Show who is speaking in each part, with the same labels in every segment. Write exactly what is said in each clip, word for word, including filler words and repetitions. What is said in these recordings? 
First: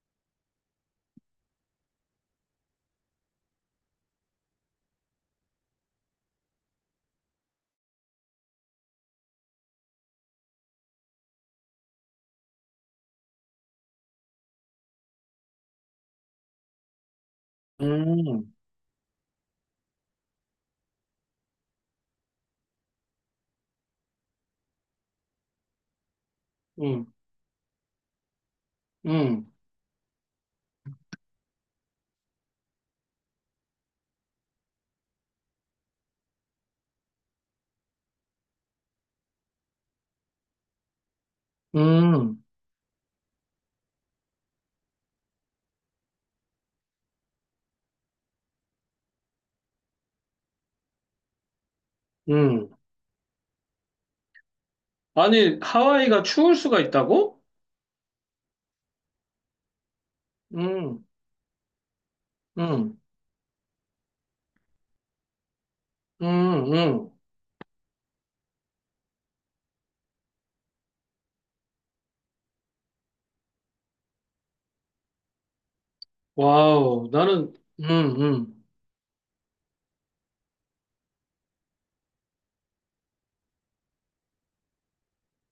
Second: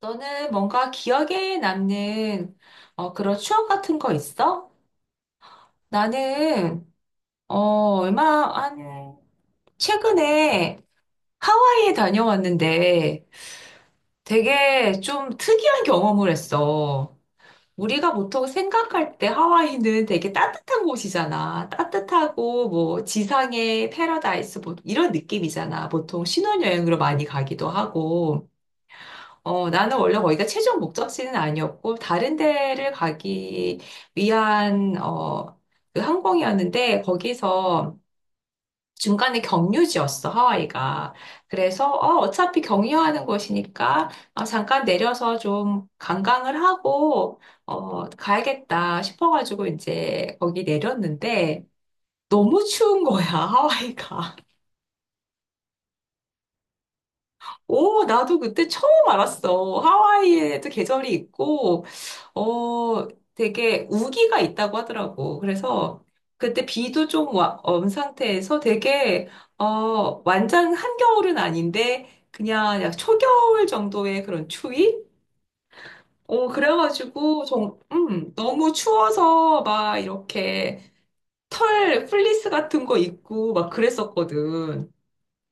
Speaker 1: 너는 뭔가 기억에 남는 어, 그런 추억 같은 거 있어? 나는 어, 얼마 한 최근에 하와이에 다녀왔는데 되게 좀 특이한 경험을 했어. 우리가 보통
Speaker 2: 음,
Speaker 1: 생각할 때 하와이는 되게 따뜻한 곳이잖아. 따뜻하고 뭐 지상의 패러다이스 뭐 이런 느낌이잖아. 보통 신혼여행으로
Speaker 2: 음,
Speaker 1: 많이 가기도 하고.
Speaker 2: 음,
Speaker 1: 어, 나는 원래 거기가 최종 목적지는 아니었고, 다른 데를 가기 위한, 어, 그 항공이었는데, 거기서 중간에 경유지였어, 하와이가. 그래서, 어,
Speaker 2: 음,
Speaker 1: 어차피 경유하는 곳이니까, 어, 잠깐 내려서 좀 관광을 하고, 어, 가야겠다 싶어가지고, 이제 거기 내렸는데, 너무
Speaker 2: 음.
Speaker 1: 추운 거야, 하와이가.
Speaker 2: 아니, 하와이가 추울 수가 있다고?
Speaker 1: 오, 나도 그때 처음 알았어. 하와이에도
Speaker 2: 음,
Speaker 1: 계절이 있고,
Speaker 2: 음,
Speaker 1: 어, 되게 우기가 있다고 하더라고. 그래서 그때
Speaker 2: 음,
Speaker 1: 비도
Speaker 2: 음.
Speaker 1: 좀 와, 온 상태에서 되게, 어, 완전 한겨울은 아닌데, 그냥 약 초겨울 정도의 그런 추위? 어,
Speaker 2: 와우,
Speaker 1: 그래가지고,
Speaker 2: 나는,
Speaker 1: 좀,
Speaker 2: 음,
Speaker 1: 음,
Speaker 2: 음.
Speaker 1: 너무 추워서 막 이렇게 털, 플리스 같은 거 입고 막 그랬었거든.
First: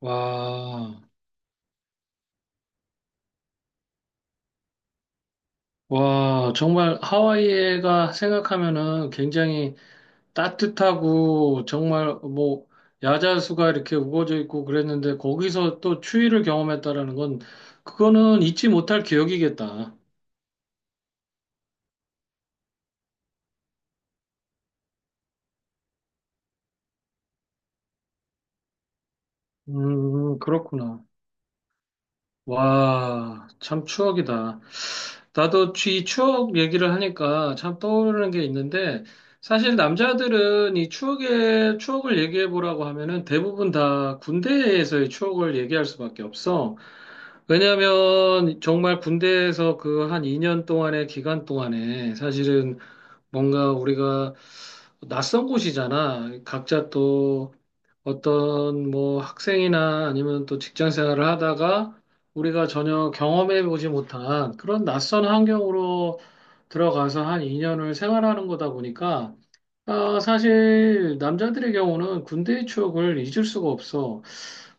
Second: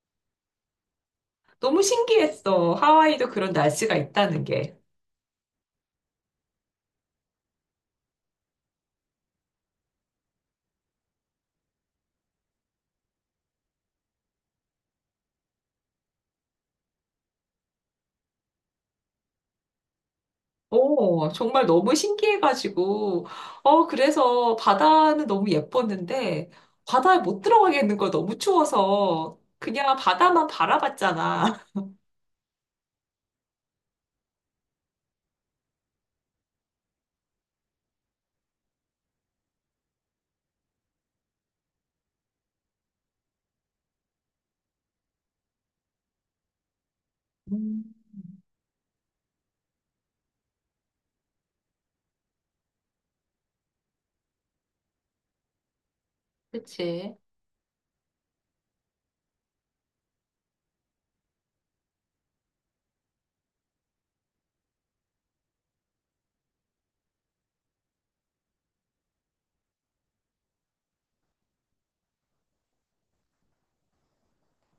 Speaker 2: 와,
Speaker 1: 너무 신기했어. 하와이도 그런 날씨가 있다는 게.
Speaker 2: 와, 정말 하와이가 생각하면은 굉장히 따뜻하고 정말 뭐 야자수가 이렇게 우거져 있고 그랬는데 거기서 또 추위를 경험했다라는 건 그거는 잊지 못할 기억이겠다.
Speaker 1: 오, 정말 너무 신기해가지고, 어, 그래서 바다는 너무 예뻤는데, 바다에 못 들어가겠는 거 너무 추워서, 그냥
Speaker 2: 음,
Speaker 1: 바다만
Speaker 2: 그렇구나.
Speaker 1: 바라봤잖아.
Speaker 2: 와, 참 추억이다. 나도 이 추억 얘기를 하니까 참 떠오르는 게 있는데, 사실 남자들은 이 추억의, 추억을 얘기해 보라고 하면은 대부분 다 군대에서의 추억을 얘기할 수밖에 없어.
Speaker 1: 음,
Speaker 2: 왜냐면 정말 군대에서 그 한 이 년 동안의 기간 동안에 사실은 뭔가 우리가 낯선 곳이잖아. 각자
Speaker 1: 그치.
Speaker 2: 또 어떤 뭐 학생이나 아니면 또 직장 생활을 하다가 우리가 전혀 경험해 보지 못한 그런 낯선 환경으로 들어가서 한 이 년을 생활하는 거다 보니까 아, 사실 남자들의 경우는 군대의 추억을 잊을 수가 없어.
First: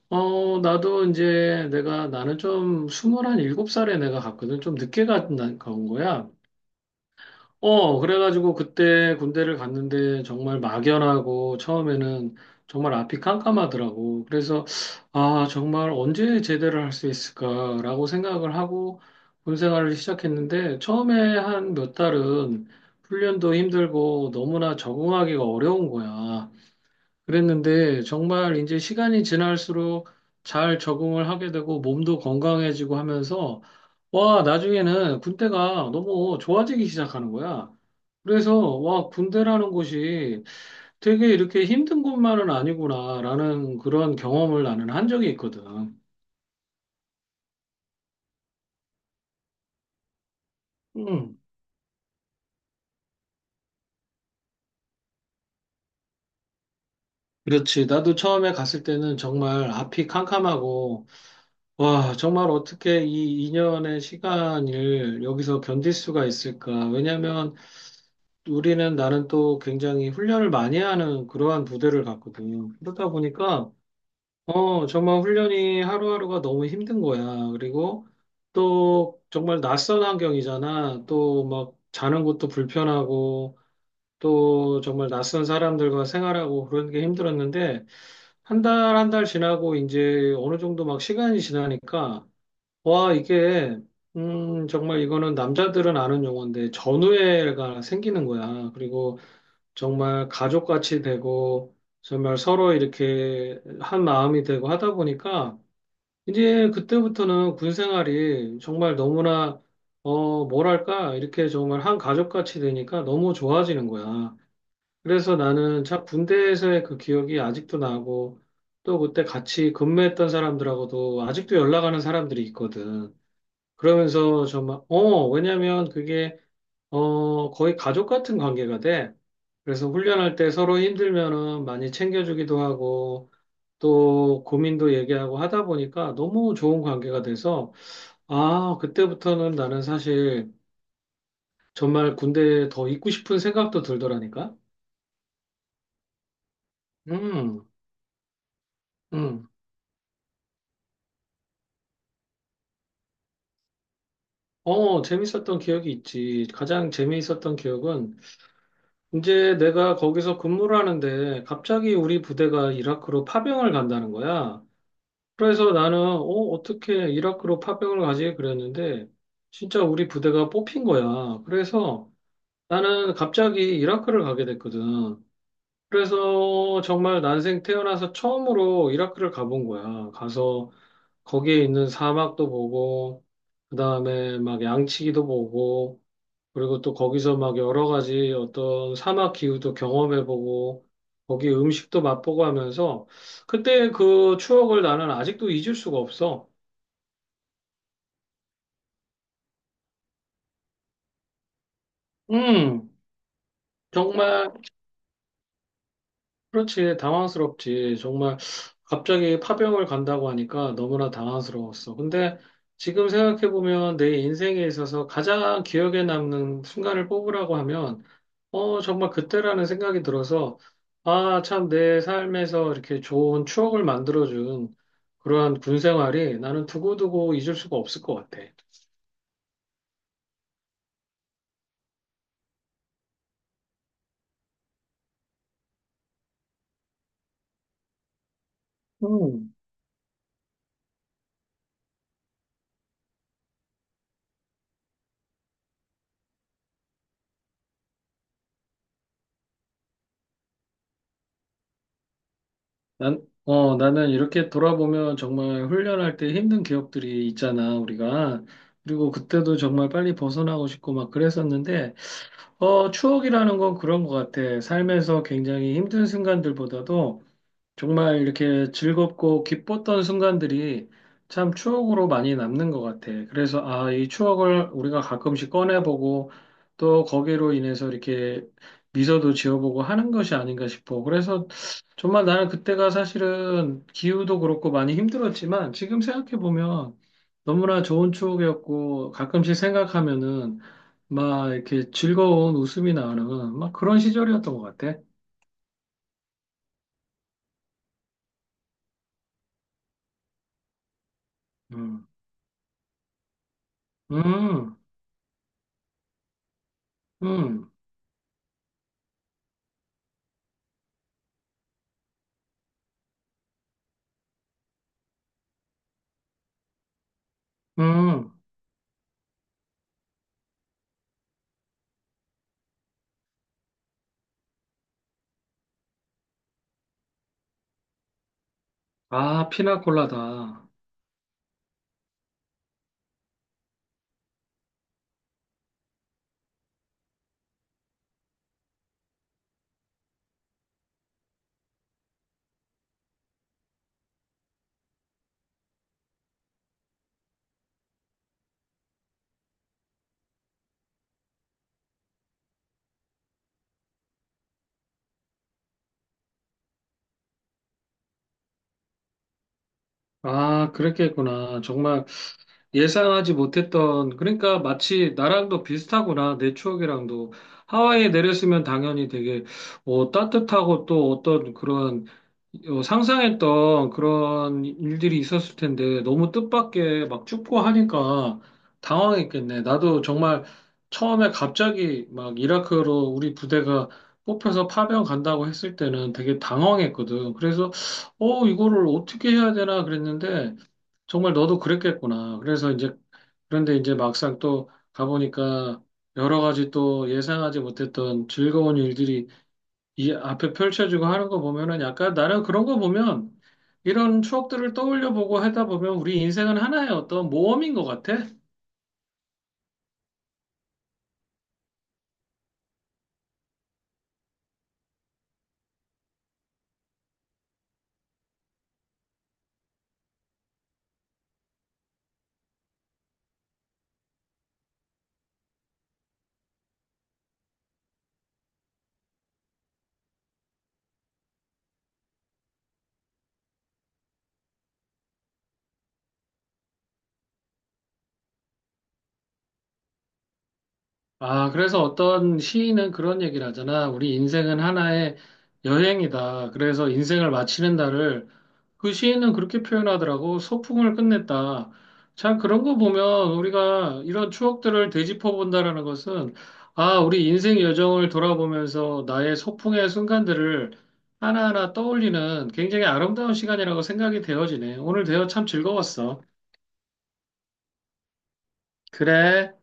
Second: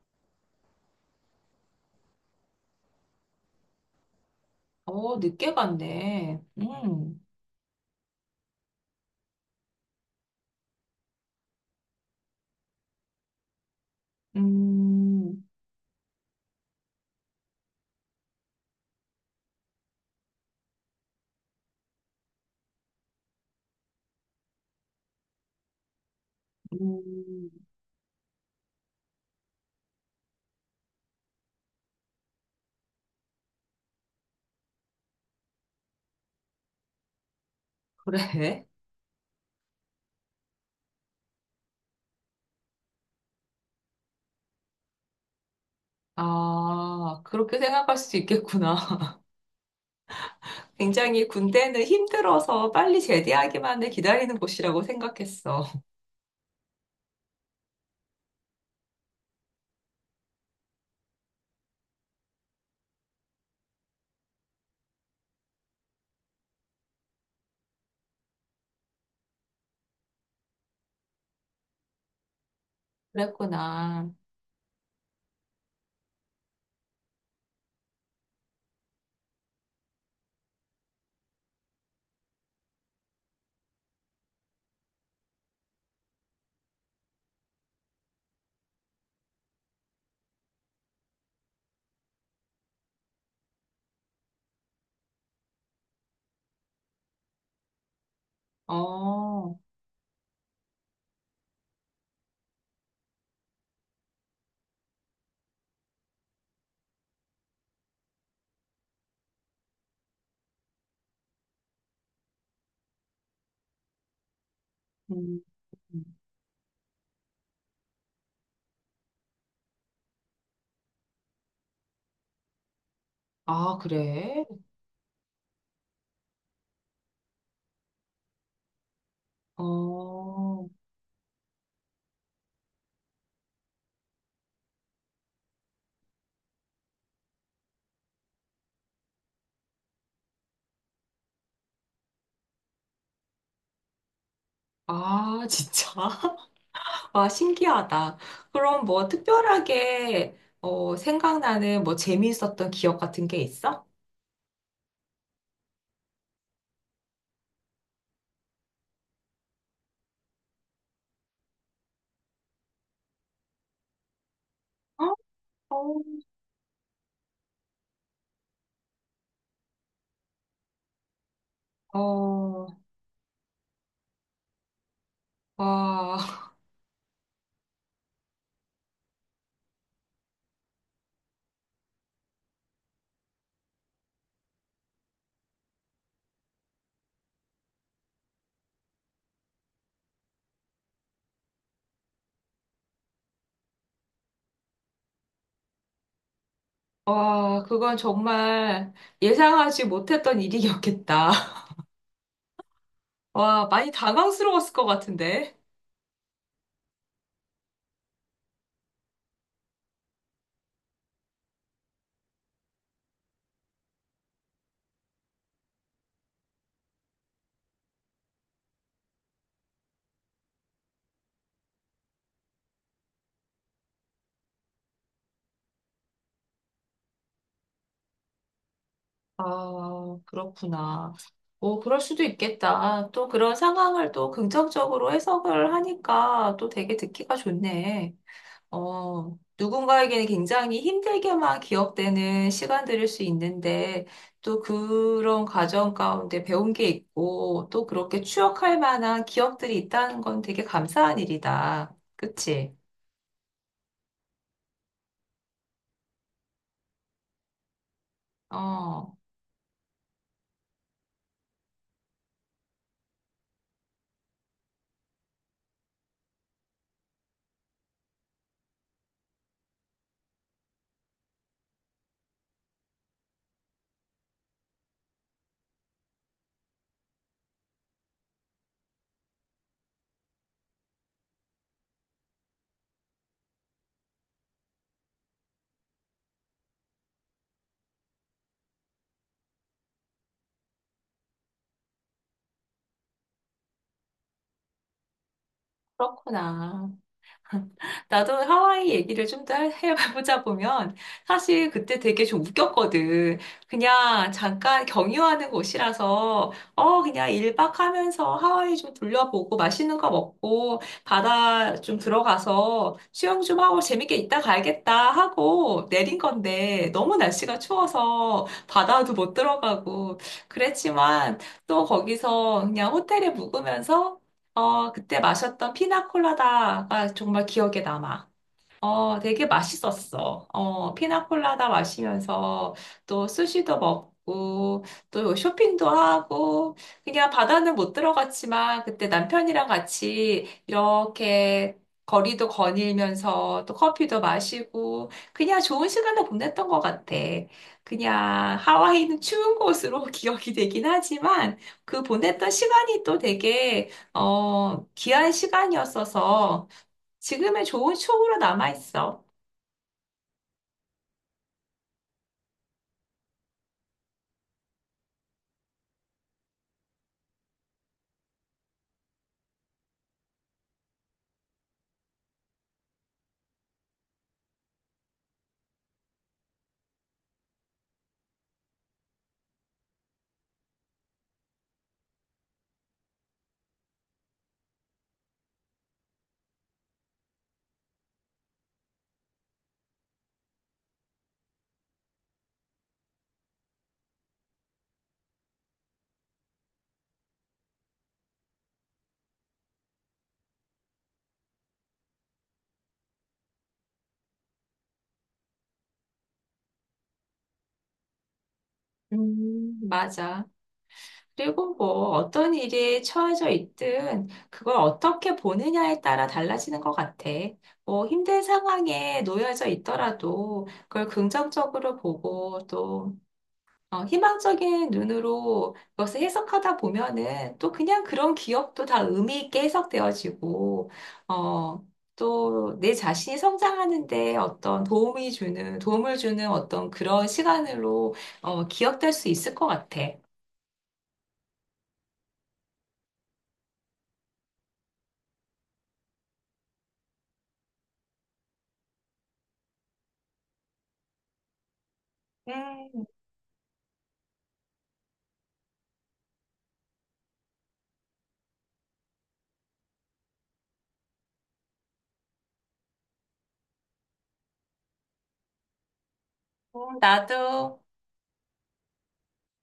Speaker 2: 어, 나도 이제 내가 나는 좀 스물한 일곱 살에 내가 갔거든. 좀 늦게
Speaker 1: 어,
Speaker 2: 간,
Speaker 1: 늦게
Speaker 2: 간 거야.
Speaker 1: 갔네. 음,
Speaker 2: 어, 그래가지고 그때 군대를 갔는데 정말 막연하고 처음에는 정말 앞이 깜깜하더라고. 그래서
Speaker 1: 음,
Speaker 2: 아, 정말 언제 제대를 할 수 있을까라고 생각을 하고 군 생활을 시작했는데 처음에 한 몇 달은 훈련도 힘들고 너무나 적응하기가 어려운 거야.
Speaker 1: 음,
Speaker 2: 그랬는데 정말 이제 시간이 지날수록 잘 적응을 하게 되고 몸도 건강해지고 하면서 와, 나중에는 군대가 너무 좋아지기 시작하는 거야. 그래서
Speaker 1: 그래.
Speaker 2: 와, 군대라는 곳이 되게 이렇게 힘든 곳만은 아니구나라는 그런 경험을 나는 한 적이 있거든.
Speaker 1: 아, 그렇게 생각할 수 있겠구나. 굉장히
Speaker 2: 음.
Speaker 1: 군대는 힘들어서 빨리 제대하기만을 기다리는 곳이라고 생각했어.
Speaker 2: 그렇지. 나도 처음에 갔을 때는 정말 앞이 캄캄하고, 와, 정말 어떻게 이 2년의 시간을 여기서 견딜 수가 있을까? 왜냐면 우리는 나는 또 굉장히 훈련을 많이 하는 그러한 부대를 갔거든. 그러다 보니까,
Speaker 1: 그랬구나.
Speaker 2: 어, 정말 훈련이 하루하루가 너무 힘든 거야. 그리고 또 정말 낯선 환경이잖아. 또 막 자는 것도 불편하고, 또 정말 낯선 사람들과 생활하고 그런 게 힘들었는데, 한 달, 한 달 지나고 이제 어느 정도 막 시간이 지나니까, 와, 이게, 음, 정말 이거는 남자들은 아는 용어인데, 전우애가 생기는 거야. 그리고
Speaker 1: 어,
Speaker 2: 정말 가족같이 되고 정말 서로 이렇게 한 마음이 되고 하다 보니까 이제 그때부터는 군 생활이 정말 너무나 어 뭐랄까 이렇게 정말 한 가족같이 되니까 너무 좋아지는 거야. 그래서
Speaker 1: 음.
Speaker 2: 나는
Speaker 1: 음.
Speaker 2: 참 군대에서의 그 기억이 아직도 나고 또 그때 같이 근무했던 사람들하고도 아직도 연락하는 사람들이 있거든.
Speaker 1: 아, 그래?
Speaker 2: 그러면서 정말 어 왜냐면 그게 어, 거의 가족 같은 관계가 돼. 그래서 훈련할 때
Speaker 1: 어,
Speaker 2: 서로 힘들면은 많이 챙겨주기도 하고, 또 고민도 얘기하고 하다 보니까 너무 좋은 관계가 돼서, 아, 그때부터는 나는 사실 정말 군대에 더 있고 싶은 생각도 들더라니까?
Speaker 1: 아, 진짜? 와,
Speaker 2: 음,
Speaker 1: 신기하다. 그럼 뭐
Speaker 2: 음.
Speaker 1: 특별하게, 어, 생각나는 뭐 재미있었던 기억 같은 게 있어?
Speaker 2: 어, 재밌었던 기억이 있지. 가장 재미있었던 기억은 이제 내가 거기서 근무를 하는데 갑자기 우리 부대가 이라크로 파병을 간다는 거야.
Speaker 1: 어,
Speaker 2: 그래서 나는 어, 어떻게 이라크로 파병을 가지 그랬는데 진짜 우리 부대가 뽑힌 거야. 그래서
Speaker 1: 어,
Speaker 2: 나는 갑자기 이라크를 가게 됐거든.
Speaker 1: 와,
Speaker 2: 그래서 정말 난생 태어나서 처음으로 이라크를 가본 거야. 가서 거기에 있는 사막도 보고 그다음에 막 양치기도 보고 그리고 또 거기서 막 여러 가지 어떤 사막 기후도 경험해 보고 거기 음식도 맛보고 하면서 그때 그 추억을 나는 아직도 잊을 수가 없어.
Speaker 1: 와, 그건 정말 예상하지 못했던 일이었겠다.
Speaker 2: 음,
Speaker 1: 와, 많이
Speaker 2: 정말,
Speaker 1: 당황스러웠을 것 같은데.
Speaker 2: 그렇지, 당황스럽지. 정말, 갑자기 파병을 간다고 하니까 너무나 당황스러웠어. 근데 지금 생각해보면 내 인생에 있어서 가장 기억에 남는 순간을 뽑으라고 하면, 어, 정말 그때라는 생각이 들어서, 아, 참, 내 삶에서 이렇게 좋은 추억을 만들어준 그러한 군 생활이 나는 두고두고 잊을 수가 없을 것 같아.
Speaker 1: 아, 그렇구나. 오, 그럴 수도 있겠다. 또 그런 상황을 또 긍정적으로 해석을 하니까 또 되게 듣기가 좋네. 어,
Speaker 2: 음.
Speaker 1: 누군가에게는 굉장히 힘들게만 기억되는 시간들일 수 있는데, 또 그런 과정 가운데 배운 게 있고, 또 그렇게 추억할 만한 기억들이 있다는 건 되게 감사한 일이다. 그치?
Speaker 2: 난, 어, 나는 이렇게 돌아보면 정말 훈련할 때 힘든 기억들이 있잖아, 우리가. 그리고
Speaker 1: 어,
Speaker 2: 그때도 정말 빨리 벗어나고 싶고 막 그랬었는데, 어, 추억이라는 건 그런 것 같아. 삶에서 굉장히 힘든 순간들보다도 정말 이렇게 즐겁고 기뻤던 순간들이 참 추억으로 많이 남는 것 같아. 그래서 아, 이 추억을 우리가 가끔씩 꺼내보고 또 거기로 인해서 이렇게 미소도 지어보고 하는 것이 아닌가 싶어. 그래서 정말 나는 그때가 사실은 기후도 그렇고 많이 힘들었지만 지금 생각해보면 너무나 좋은 추억이었고 가끔씩 생각하면은 막 이렇게 즐거운 웃음이 나는 막 그런 시절이었던 것 같아.
Speaker 1: 그렇구나. 나도 하와이 얘기를 좀 더 해보자 보면 사실 그때
Speaker 2: 음,
Speaker 1: 되게 좀 웃겼거든. 그냥
Speaker 2: 음,
Speaker 1: 잠깐 경유하는 곳이라서 어 그냥
Speaker 2: 음.
Speaker 1: 일 박 하면서 하와이 좀 둘러보고 맛있는 거 먹고 바다 좀 들어가서 수영 좀 하고 재밌게 있다 가야겠다 하고 내린 건데 너무 날씨가
Speaker 2: 음,
Speaker 1: 추워서 바다도 못 들어가고 그랬지만 또 거기서 그냥 호텔에 묵으면서 어, 그때 마셨던 피나콜라다가 정말 기억에 남아. 어, 되게
Speaker 2: 아,
Speaker 1: 맛있었어.
Speaker 2: 피나콜라다.
Speaker 1: 어, 피나콜라다 마시면서 또 스시도 먹고 또 쇼핑도 하고 그냥 바다는 못 들어갔지만 그때 남편이랑 같이 이렇게 거리도 거닐면서 또 커피도 마시고 그냥 좋은 시간을 보냈던 것 같아. 그냥 하와이는 추운 곳으로 기억이 되긴 하지만 그 보냈던 시간이 또 되게 어, 귀한 시간이었어서 지금의 좋은 추억으로 남아있어.
Speaker 2: 아, 그랬겠구나. 정말 예상하지 못했던, 그러니까 마치 나랑도 비슷하구나, 내 추억이랑도. 하와이에 내렸으면 당연히 되게, 어, 따뜻하고 또 어떤 그런, 어, 상상했던 그런 일들이 있었을 텐데, 너무 뜻밖의 막 춥고 하니까 당황했겠네. 나도 정말 처음에 갑자기 막 이라크로 우리 부대가 뽑혀서 파병 간다고 했을 때는 되게 당황했거든. 그래서, 어, 이거를 어떻게 해야 되나 그랬는데, 정말 너도 그랬겠구나. 그래서 이제, 그런데 이제 막상 또 가보니까 여러 가지 또 예상하지 못했던 즐거운 일들이 이 앞에 펼쳐지고 하는 거 보면은 약간 나는 그런 거 보면 이런 추억들을 떠올려 보고 하다 보면 우리 인생은 하나의 어떤 모험인 것 같아.
Speaker 1: 음, 맞아. 그리고 뭐 어떤 일에 처해져 있든 그걸 어떻게 보느냐에 따라 달라지는 것 같아. 뭐 힘든 상황에 놓여져 있더라도 그걸 긍정적으로 보고 또 어, 희망적인 눈으로 그것을 해석하다 보면은 또 그냥 그런 기억도 다 의미 있게 해석되어지고, 어, 또 내 자신이 성장하는데 어떤 도움이 주는, 도움을 주는 어떤 그런 시간으로 어, 기억될 수 있을 것 같아.
Speaker 2: 아, 그래서 어떤 시인은 그런 얘기를 하잖아. 우리 인생은 하나의 여행이다. 그래서 인생을 마치는 날을 그 시인은 그렇게 표현하더라고. 소풍을 끝냈다. 참 그런 거
Speaker 1: 음,
Speaker 2: 보면 우리가 이런 추억들을 되짚어 본다라는 것은 아, 우리 인생 여정을 돌아보면서 나의 소풍의 순간들을 하나하나 떠올리는 굉장히 아름다운 시간이라고 생각이 되어지네. 오늘 대화 참 즐거웠어.
Speaker 1: 음, 나도.
Speaker 2: 그래.